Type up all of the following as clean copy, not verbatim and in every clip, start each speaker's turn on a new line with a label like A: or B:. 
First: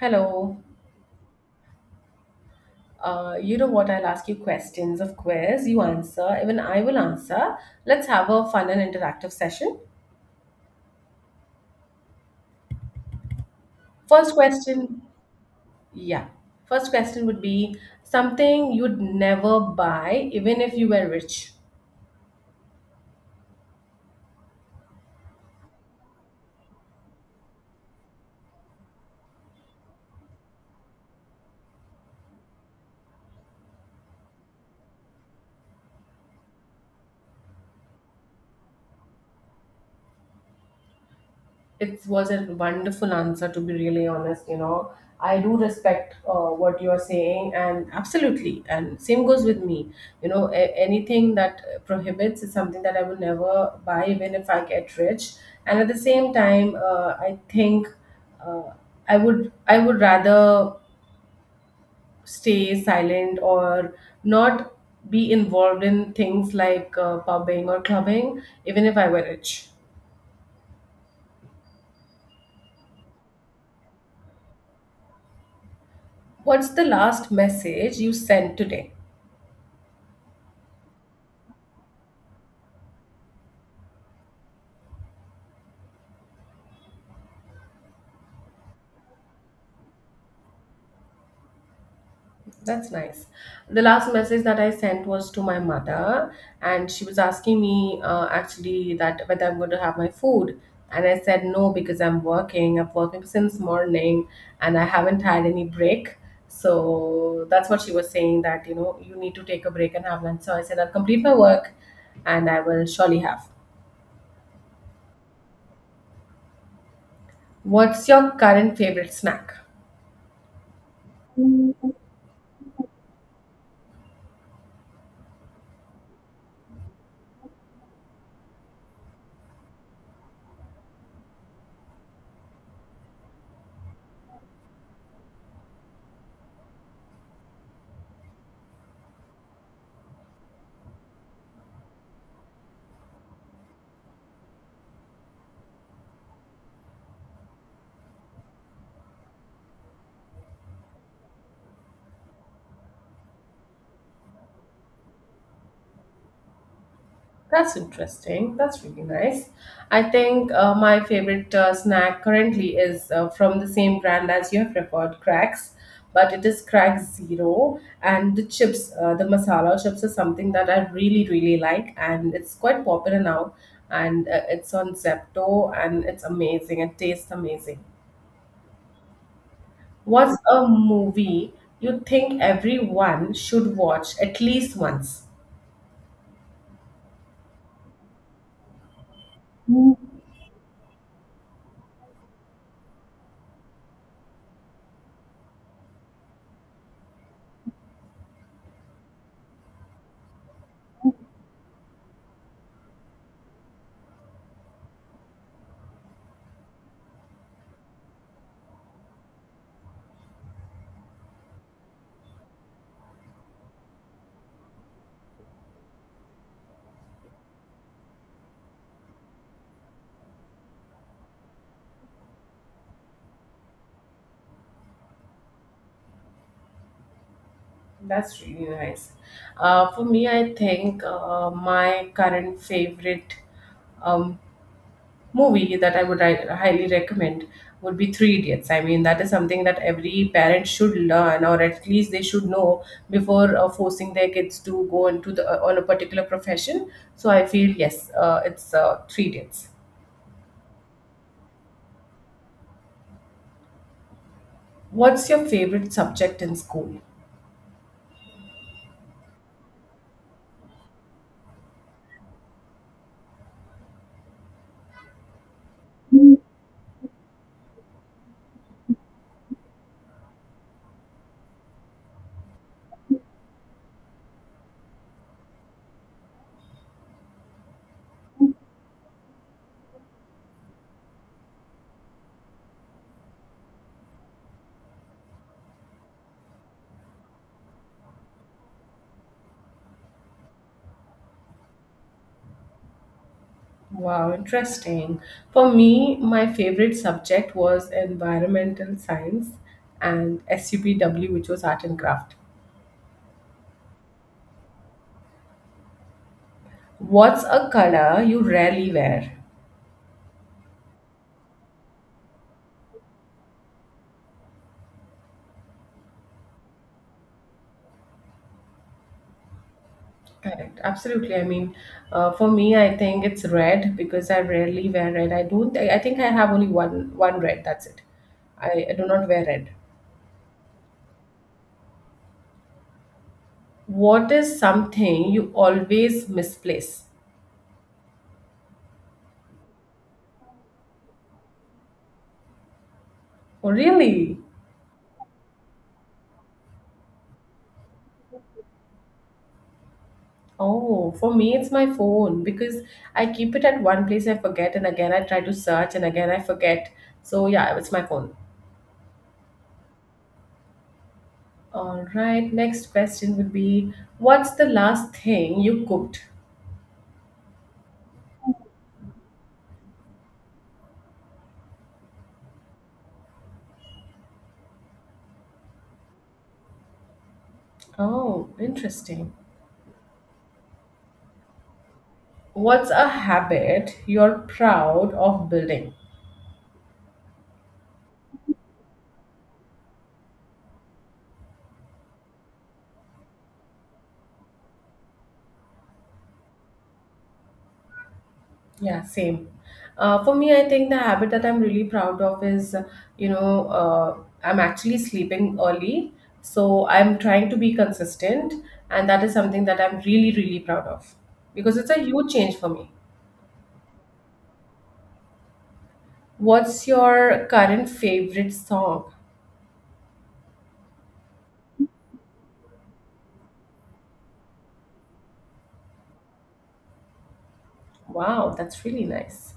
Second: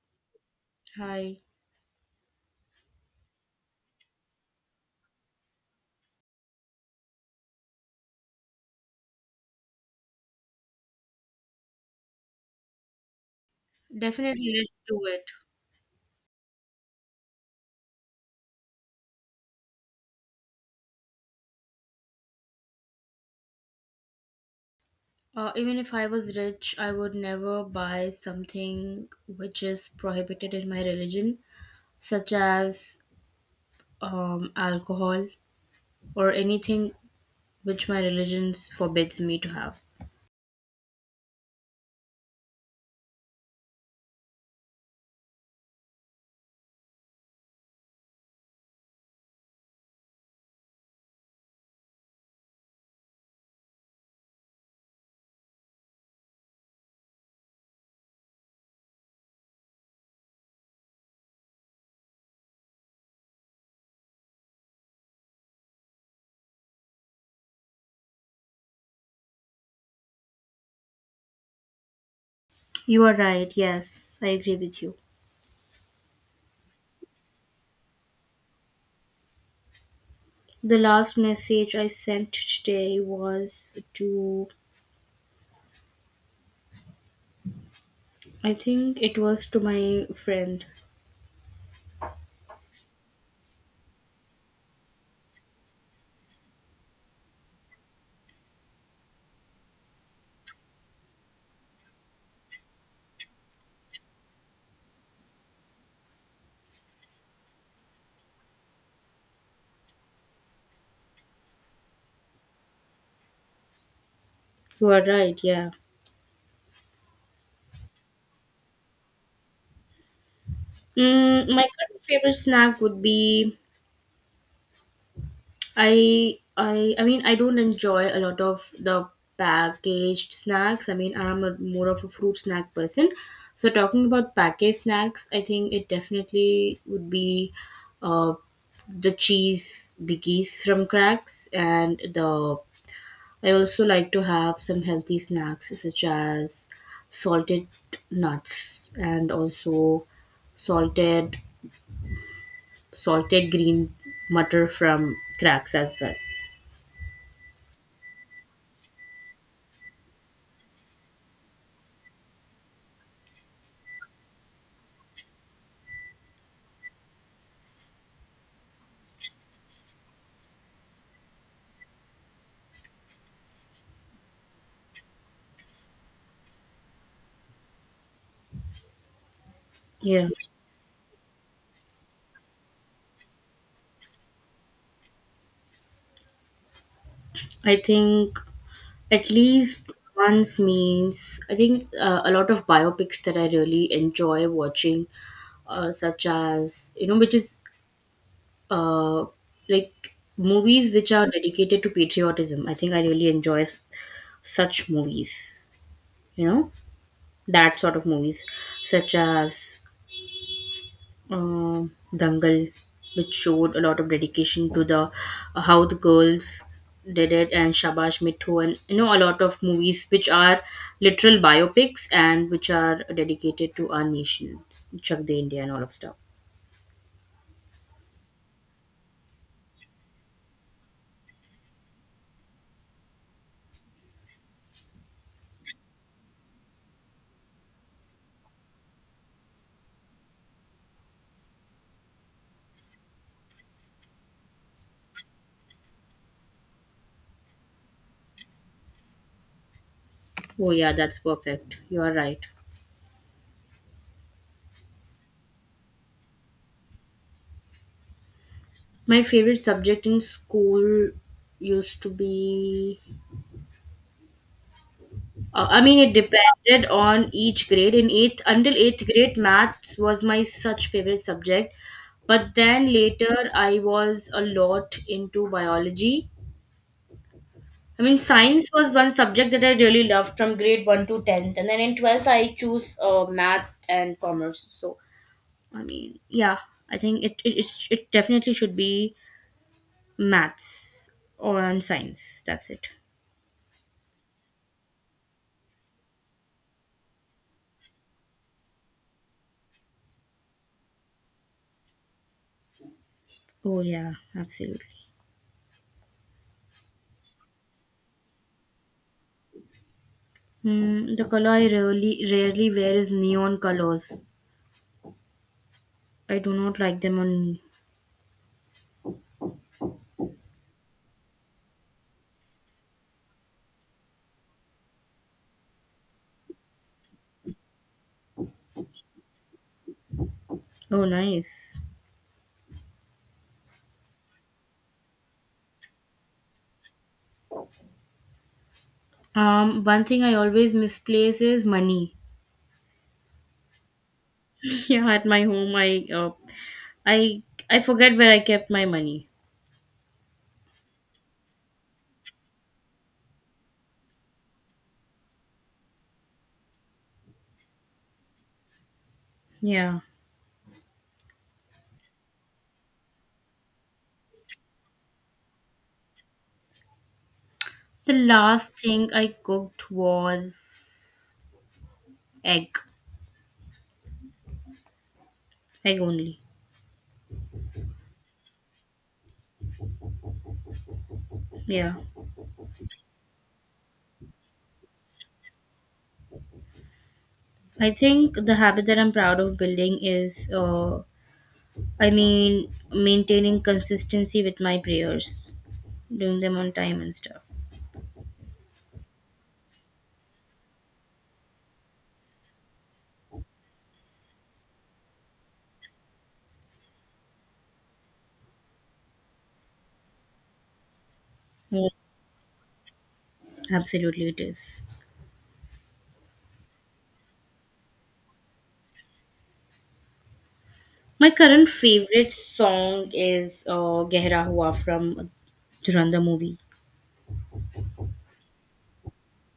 A: Hello.
B: Hi.
A: You know what? I'll ask you questions, of course. You answer. Even I will answer. Let's have a fun and interactive session. First
B: Definitely, let's
A: question.
B: do it.
A: Yeah. First question would be something you'd never buy, even if you were rich.
B: Even if I was rich, I would never buy something which is prohibited in my religion, such as alcohol or anything which my religion forbids me to have.
A: It was a wonderful answer, to be really honest. You know, I do respect what you are saying, and absolutely. And same goes with me. You know, anything that prohibits is something that I will never buy, even if I get rich. And at the same time, I think uh, I would rather stay silent or not be involved in things like pubbing or clubbing, even if I were rich.
B: You are right. Yes, I agree with you.
A: What's the last message you sent today?
B: The last message I sent today was I think it was to my friend.
A: That's nice. The last message that I sent was to my mother, and she was asking me actually that whether I'm going to have my food. And I said no because I'm working. I've working since morning and I haven't had any break. So that's what she was saying that, you know, you need to take a break and have lunch. So I said I'll complete my work and I will surely have.
B: You are right. Yeah.
A: What's your current favorite snack?
B: My current favorite snack would be I mean, I don't enjoy a lot of the packaged snacks. I mean, I'm more of a fruit snack person. So talking about packaged snacks, I think it definitely would be uh the cheese biggies from cracks, and the I also like to have some healthy snacks such as salted nuts, and also salted salted green mutter from cracks as well.
A: That's interesting. That's really nice. I think my favorite snack currently is from the same brand as you have referred, Cracks, but it is Crack Zero. And the chips, the masala chips, is something that I really, really like, and it's quite popular now. And it's on Zepto, and it's amazing. It tastes amazing.
B: Yeah.
A: What's a movie you think everyone should watch at least once?
B: I think at least once means I think a lot of biopics that I really enjoy watching, such as, which is, uh, like movies which are dedicated to patriotism. I think I really enjoy such movies. You know, that sort of movies, such as, uh, Dangal, which showed a lot of dedication to the how the girls did it, and Shabash Mithu, and you know a lot of movies which are literal biopics and which are dedicated to our nation, Chak De India, and all of stuff.
A: That's really nice. For me, I think my current favorite um, movie that I would highly recommend would be Three Idiots. I mean, that is something that every parent should learn, or at least they should know before forcing their kids to go into the on a particular profession. So I feel yes, it's Three Idiots.
B: Oh yeah, that's perfect. You are right.
A: What's your favorite subject in school?
B: My favorite subject in school used to be. I mean, it depended on each grade. In eighth, until eighth grade, maths was my such favorite subject. But then later, I was a lot into biology. I mean, science was one subject that I really loved from grade one to 10th, and then in 12th, I choose math and commerce. So, I mean, yeah, I think it definitely should be maths or and science. That's it.
A: Wow, interesting. For me, my favorite subject was environmental science and SUPW, which was art and craft.
B: Oh yeah, absolutely.
A: What's a color you rarely wear?
B: The color I rarely wear is neon colors. I do not like them on me.
A: Correct. Absolutely. I mean, for me, I think it's red because I rarely wear red. I don't. I think I have only one red. That's it. I do not wear red.
B: Oh, nice.
A: What is something you always misplace?
B: One thing I always misplace is money.
A: Oh, really?
B: Yeah, at my home, I I forget where I kept my money.
A: Oh, for me, it's my phone because I keep it at one place, I forget, and again I try to search, and again I forget. So, yeah, it's my phone.
B: Yeah.
A: All right, next question would be, what's the last thing you cooked?
B: The last thing I cooked was egg. Egg only.
A: Oh, interesting.
B: Yeah.
A: What's a habit you're proud of building?
B: I think the habit that I'm proud of building is, I mean, maintaining consistency with my prayers, doing them on time and stuff.
A: Yeah, same. For me, I think the habit that I'm really proud of is, you know, I'm actually sleeping early. So I'm trying to be consistent. And that is something that I'm really, really proud of because
B: Yeah,
A: it's a huge change for me.
B: absolutely, it is.
A: What's your current favorite song?
B: My current favorite song is Gehra Hua from Duranda movie.
A: Wow, that's really nice.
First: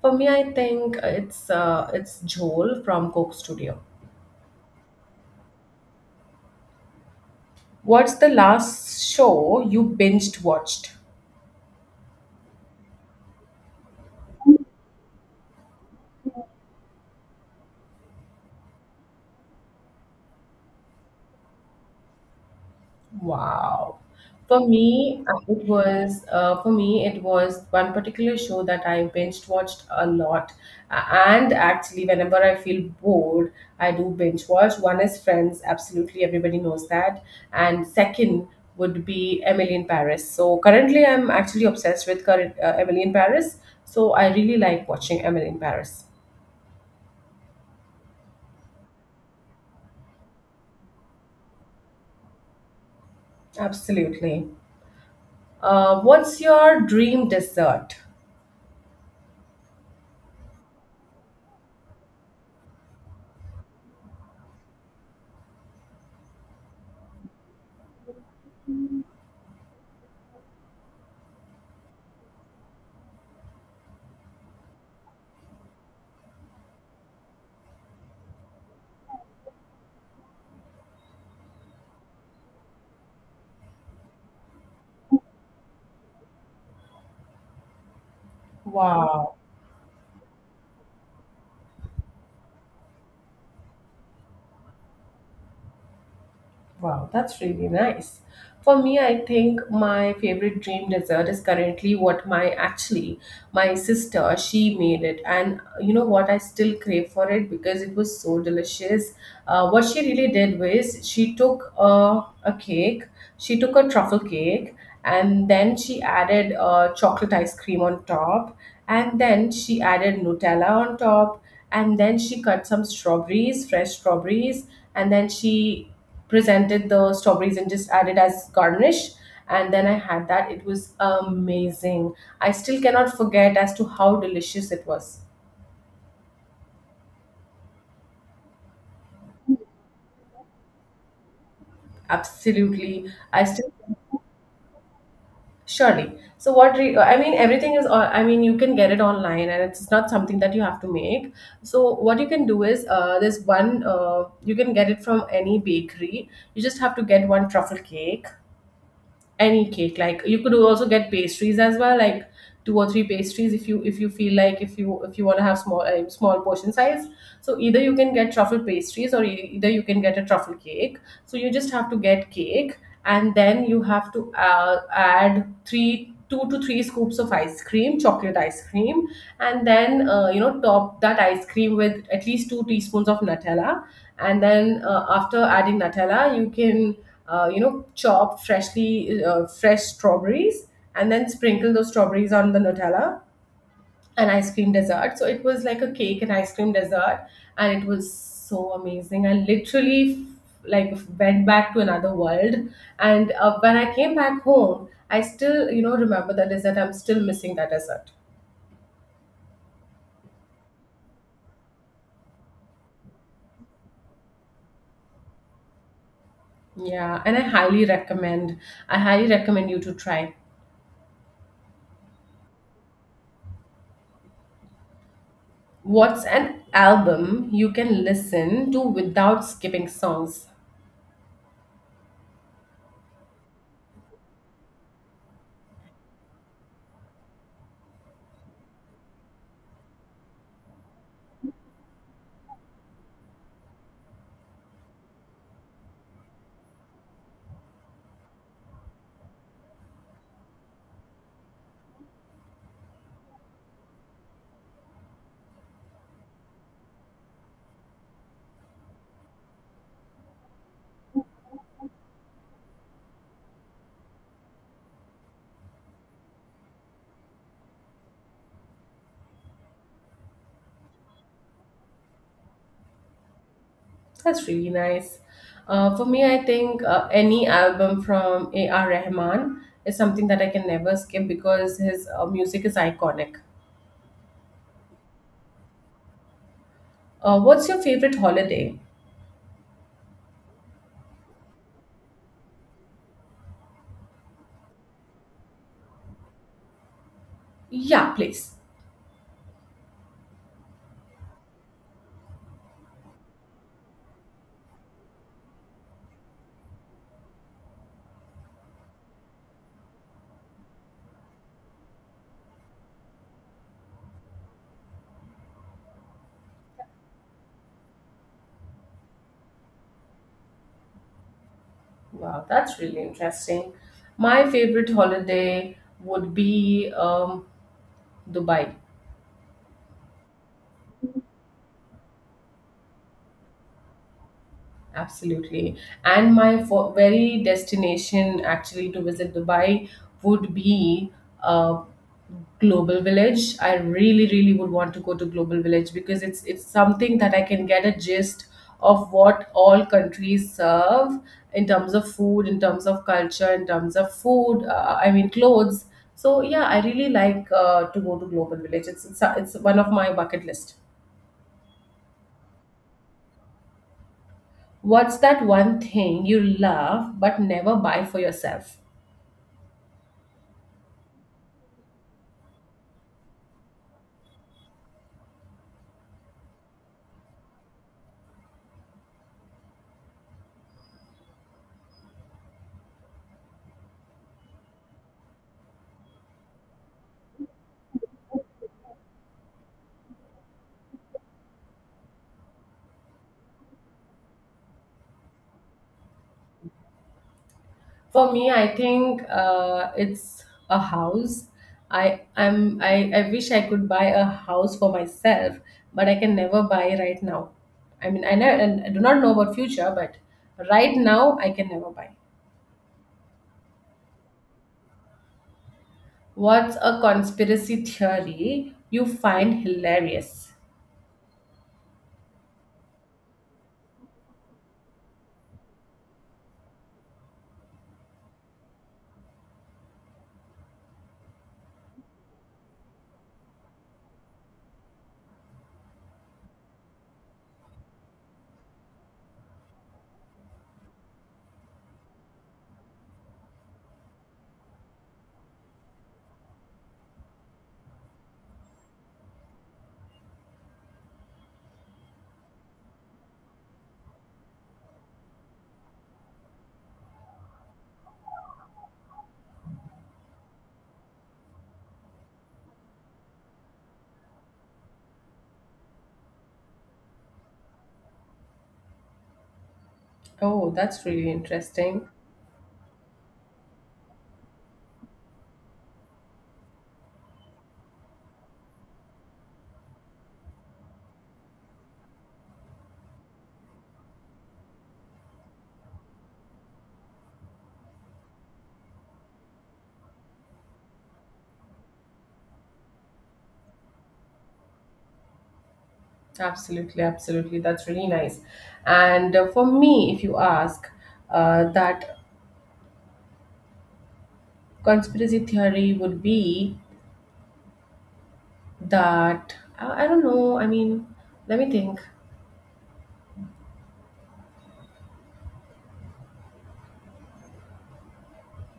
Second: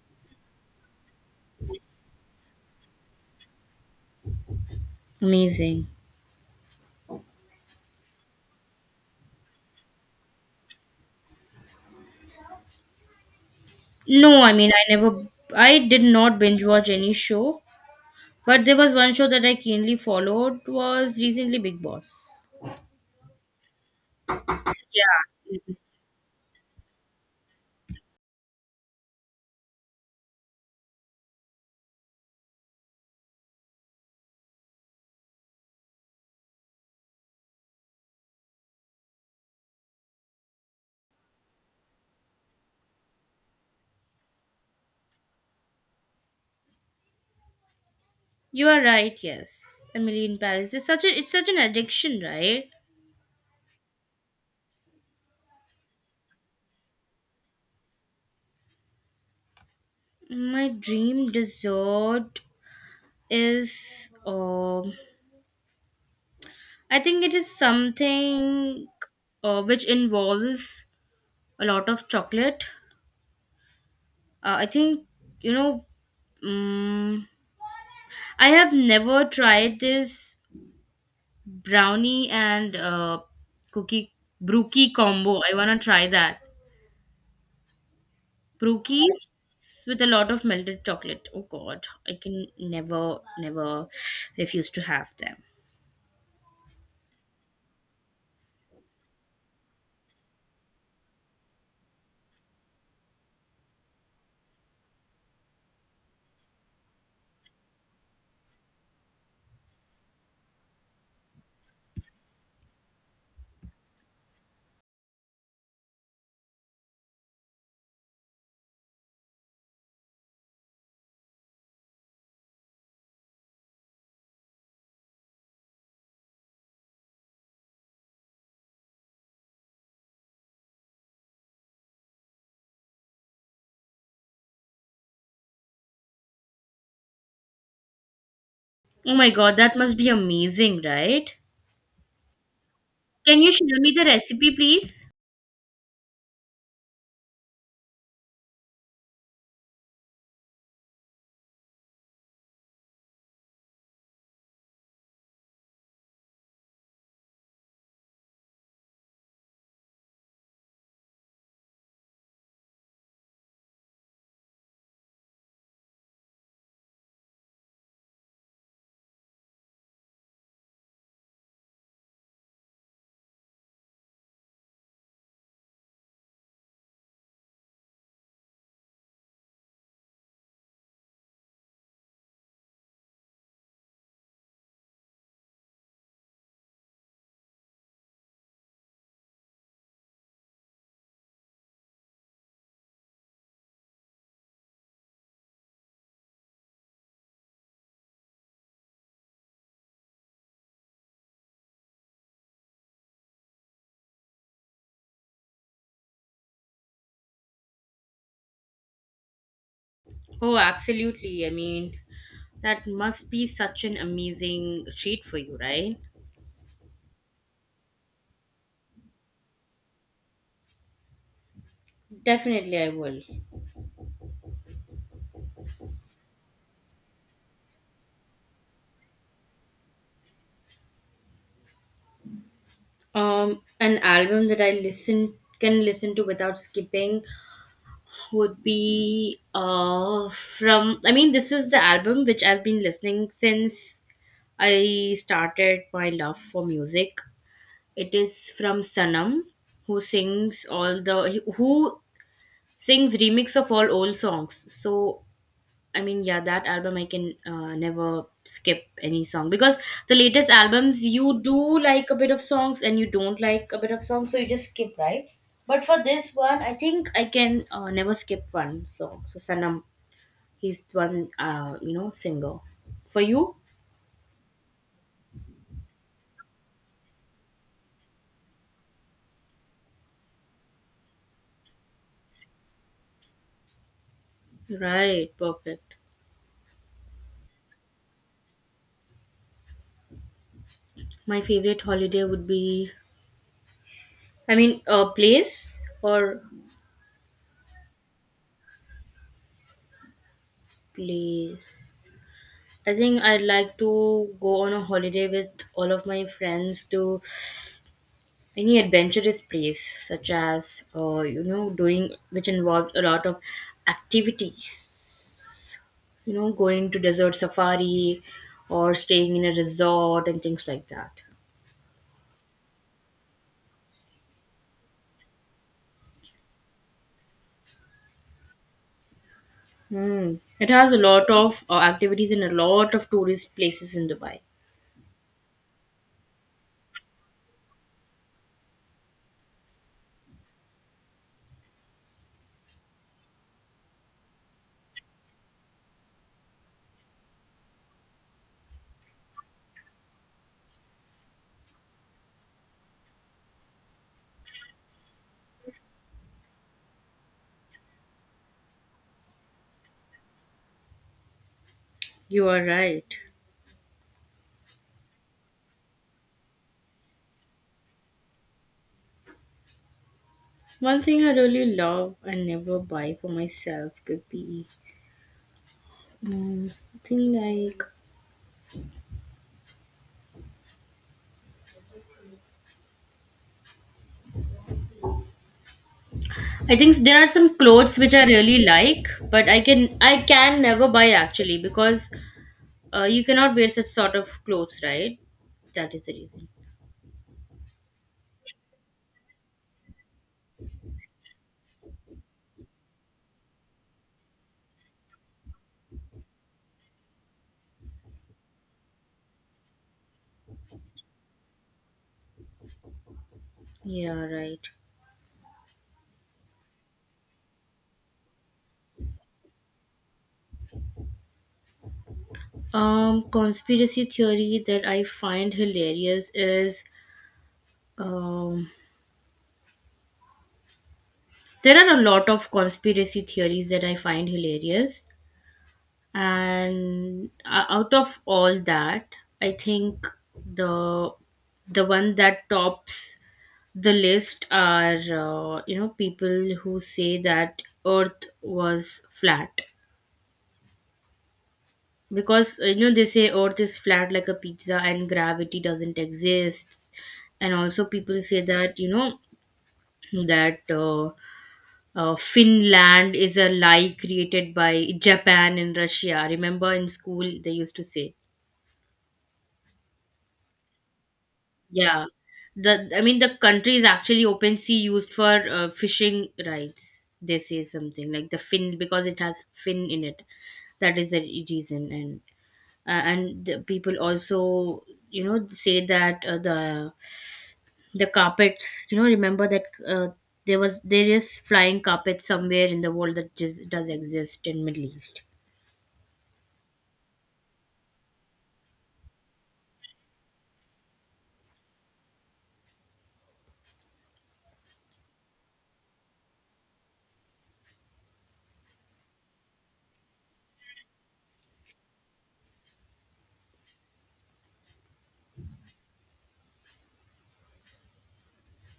A: For me, I think it's Joel from Coke Studio.
B: Amazing.
A: What's the last show you binged watched?
B: No, I mean, I did not binge watch any show, but there was one show that I keenly followed was recently Big Boss.
A: Wow. For me, it
B: Yeah,
A: was for me it was one particular show that I binge watched a lot. And actually, whenever I feel bored, I do binge watch. One is Friends, absolutely everybody knows that, and second would be Emily in Paris. So currently, I'm actually obsessed with current, Emily in Paris. So I really like watching Emily in Paris.
B: you are right. Yes, Emily in Paris is such a it's such an addiction, right?
A: Absolutely. What's your dream dessert?
B: My dream dessert is, I think it is something, which involves a lot of chocolate. I think, you know, um, I have never tried this brownie and cookie brookie combo. I wanna try that. Brookies
A: Wow.
B: with a lot of melted chocolate. Oh God, I can never, never refuse to have them.
A: Wow, that's really nice. For me, I think my favorite dream dessert is currently what my actually my sister she made it, and you know what, I still crave for it because it was so delicious. What she really did was she took a cake, she took a truffle cake, and then she added chocolate ice cream on top, and then she added Nutella on top, and then she cut some strawberries fresh strawberries, and then she presented the strawberries and just added as garnish, and then I had that. It was amazing. I still cannot forget as to how delicious it was.
B: Oh my god, that must be amazing, right?
A: Absolutely.
B: Can
A: I
B: you
A: still
B: share me the recipe, please?
A: surely. So what re, I mean, everything is on, I mean, you can get it online, and it's not something that you have to make. So what you can do is there's one, you can get it from any bakery. You just have to get one truffle cake, any cake, like you could also get pastries as well, like two or three pastries, if you, if you feel like, if you, if you want to have small small portion size. So either you can get truffle pastries or either you can get a truffle cake. So you just have to get cake, and then you have to add three two to three scoops of ice cream, chocolate ice cream, and then you know, top that ice cream with at least two teaspoons of Nutella, and then after adding Nutella, you can you know, chop freshly fresh strawberries, and then sprinkle those strawberries on the Nutella and ice cream dessert. So it was like a cake and ice cream dessert, and it was so amazing. I literally like went back to another world. And when I came back home, I still you know remember that dessert. I'm still missing that dessert.
B: Oh, absolutely. I mean, that must be such an amazing treat for you, right?
A: Yeah, and I highly recommend. I highly recommend you to try.
B: Definitely, I will.
A: What's an album you can listen to without skipping songs?
B: An album that I listen can listen to without skipping would be, from. I mean, this is the album which I've been listening since I started my love for music. It is from Sanam, who sings remix of all old songs. So I mean, yeah, that album I can, never skip any song, because the latest albums, you do like a bit of songs and you don't like a bit of songs, so you just skip, right? But for this one, I think I can, never skip one song. So Sanam, he's one, singer for you.
A: That's really nice. For me, I think any album from A.R. Rahman is something that I can never skip because his music is iconic.
B: Right. Perfect.
A: What's your favorite holiday?
B: My favorite holiday would be, I mean, a place, or
A: Yeah, please.
B: place, I think I'd like to go on a holiday with all of my friends to any adventurous place, such as, you know, doing which involved a lot of activities. Going to desert safari or staying in a resort and things like that.
A: Wow, that's really interesting. My favorite holiday would be Dubai.
B: Hmm. It has a lot of activities and a lot of tourist places in Dubai.
A: Absolutely. And my very destination actually to visit Dubai would be uh, Global Village. I really, really would want to go to Global Village because it's something that I can get a gist of what all countries serve in terms of food, in terms of culture, in terms of food. I mean, clothes. So yeah, I really like to go to Global Village. It's one of my bucket list.
B: You are right.
A: What's that one thing you love but never buy for yourself?
B: One thing I really love and never buy for myself could be, something like, I think there are some clothes which I really like, but I can never buy actually, because you cannot wear such sort of clothes, right? That is the reason.
A: For me, I think it's a house. I wish I could buy a house for myself, but I can never buy right now. I mean, I know, and I do not know about future, but right now I can never buy.
B: Yeah, right.
A: What's a conspiracy theory you find hilarious?
B: Conspiracy theory that I find hilarious is, um, there are a lot of conspiracy theories that I find hilarious, and out of all that, I think the the one that tops the list are, people who say that earth was flat, because they say earth is flat like a pizza and gravity doesn't exist. And also people say that that uh, Finland is a lie created by Japan and Russia. Remember in school they used to say.
A: Oh, that's really
B: Yeah.
A: interesting.
B: The I mean, the country is actually open sea used for fishing rights. They say something like the fin, because it has fin in it. That is the reason. And the people also, say that, the carpets, remember that, there was, there is flying carpets somewhere in the world that just does exist in Middle East.
A: Absolutely, absolutely. That's really nice. And for me, if you ask, that conspiracy theory would be that I don't know. I mean, let me think.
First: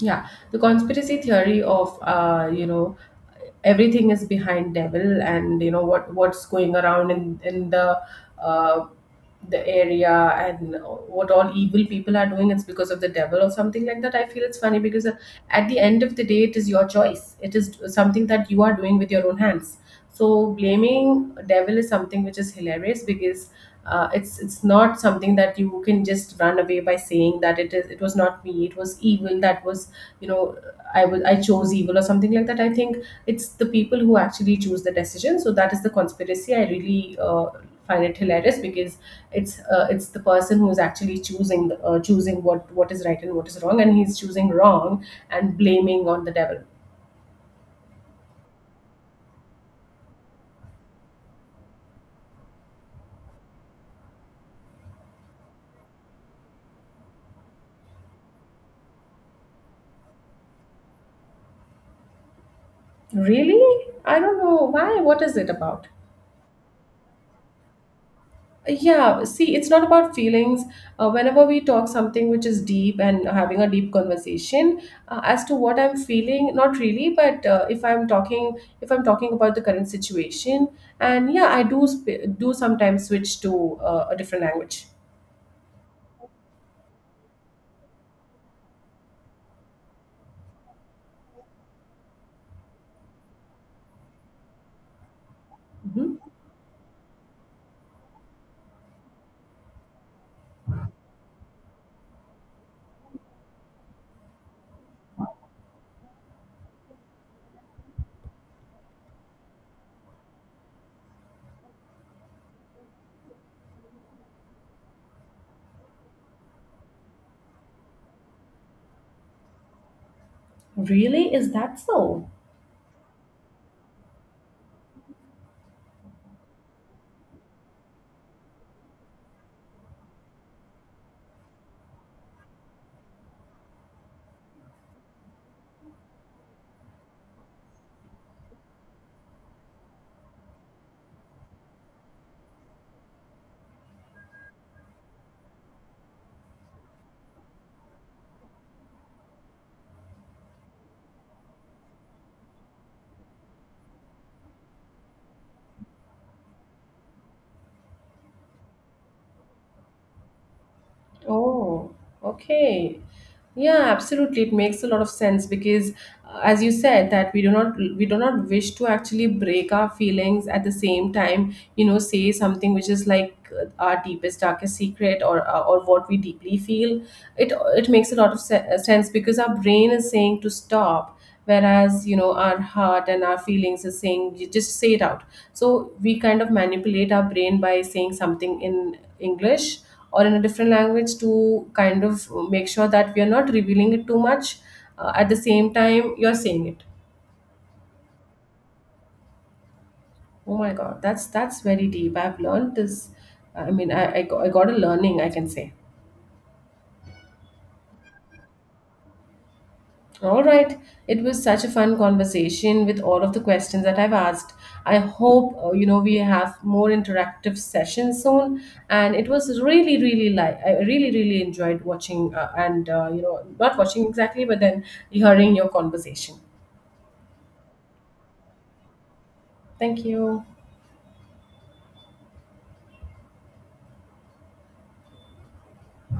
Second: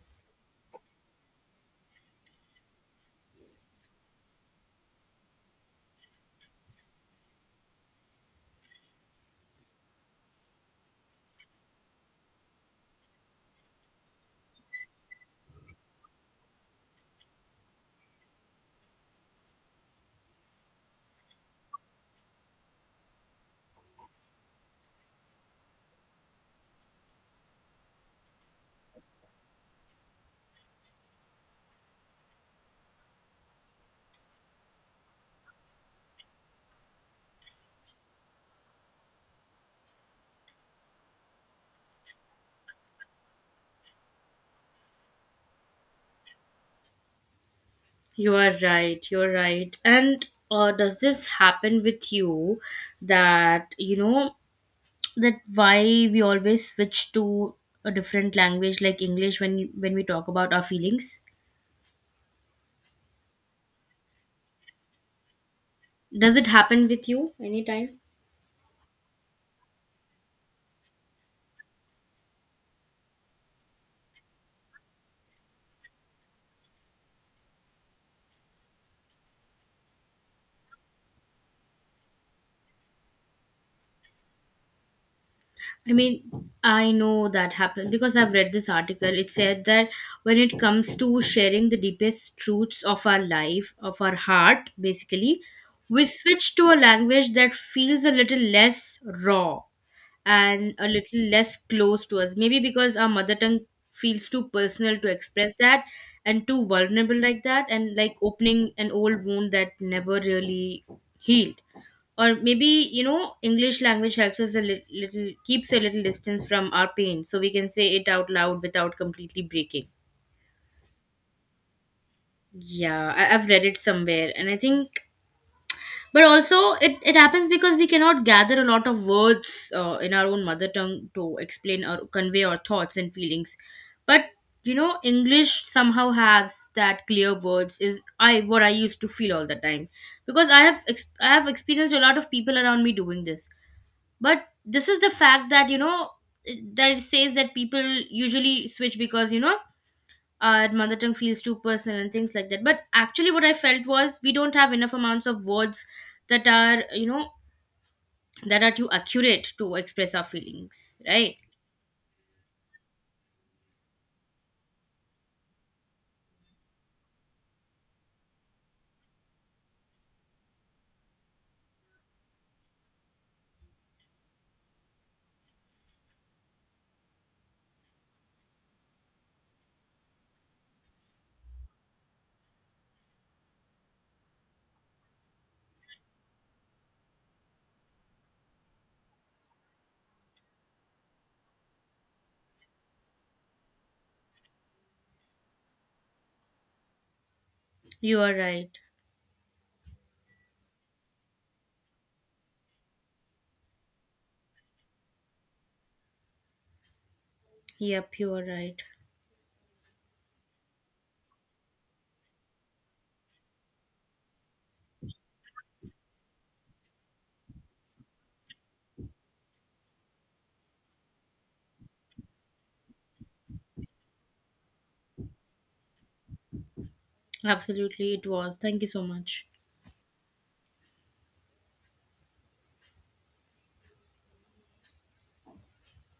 A: Yeah, the conspiracy theory of you know, everything is behind devil and you know what, what's going around in uh, the area, and what all evil people are doing, it's because of the devil or something like that. I feel it's funny because at the end of the day, it is your choice. It is something that you are doing with your own hands. So blaming devil is something which is hilarious because it's not something that you can just run away by saying that it is, it was not me, it was evil that was, you know, I chose evil or something like that. I think it's the people who actually choose the decision, so that is the conspiracy. I really find it hilarious because it's the person who is actually choosing the, choosing what is right and what is wrong, and he's choosing wrong and blaming on the devil.
B: You are right. You're right. And does this happen with you, that you know? That why we always switch to a different language like English, when we talk about our feelings,
A: Really? I don't know why. What is it about?
B: does it happen with you anytime?
A: Yeah, see, it's not about feelings. Whenever we talk something which is deep and having a deep conversation, as to what I'm feeling, not really, but if I'm talking about the current situation, and yeah, I do sp do sometimes switch to a different language.
B: I mean, I know that happened because I've read this article. It said that when it comes to sharing the deepest truths of our life, of our heart, basically, we
A: Hmm.
B: switch to a language that feels a little less raw and a little less close to us. Maybe because our mother tongue feels too personal to express that, and too vulnerable like that, and like opening an old wound that never really healed. Or maybe, English language helps us a little, keeps a little distance from our pain, so we can say it out loud without completely breaking.
A: Really? Is that so?
B: Yeah, I've read it somewhere, and I think, but also it happens because we cannot gather a lot of words in our own mother tongue to explain or convey our thoughts and feelings. But, English somehow has that clear words, is I what I used to feel all the time, because I have experienced a lot of people around me doing this. But this is the fact that, that it says that people usually switch because, our mother tongue feels too personal and things like that. But actually, what I felt was, we don't have enough amounts of words that are, too accurate to express our feelings, right?
A: Oh, okay. Yeah, absolutely. It makes a lot of sense because, as you said, that we do not wish to actually break our feelings at the same time. You know, say something which is like our deepest, darkest secret, or what we deeply feel. It makes a lot of sense because our brain is saying to stop, whereas you know our heart and our feelings is saying you just say it out. So we kind of manipulate our brain by saying something in English or in a different language to kind of make sure that we are not revealing it too much, at the same time you're saying it.
B: You are right.
A: Oh my god, that's very deep. I've learned this. I mean, I got a learning, I can say.
B: Yep, you are right.
A: All right, it was such a fun conversation with all of the questions that I've asked. I hope you know, we have more interactive sessions soon. And it was really really, like, I really really enjoyed watching and you know, not watching exactly, but then hearing your conversation.
B: Absolutely, it was. Thank you so much.
A: Thank you.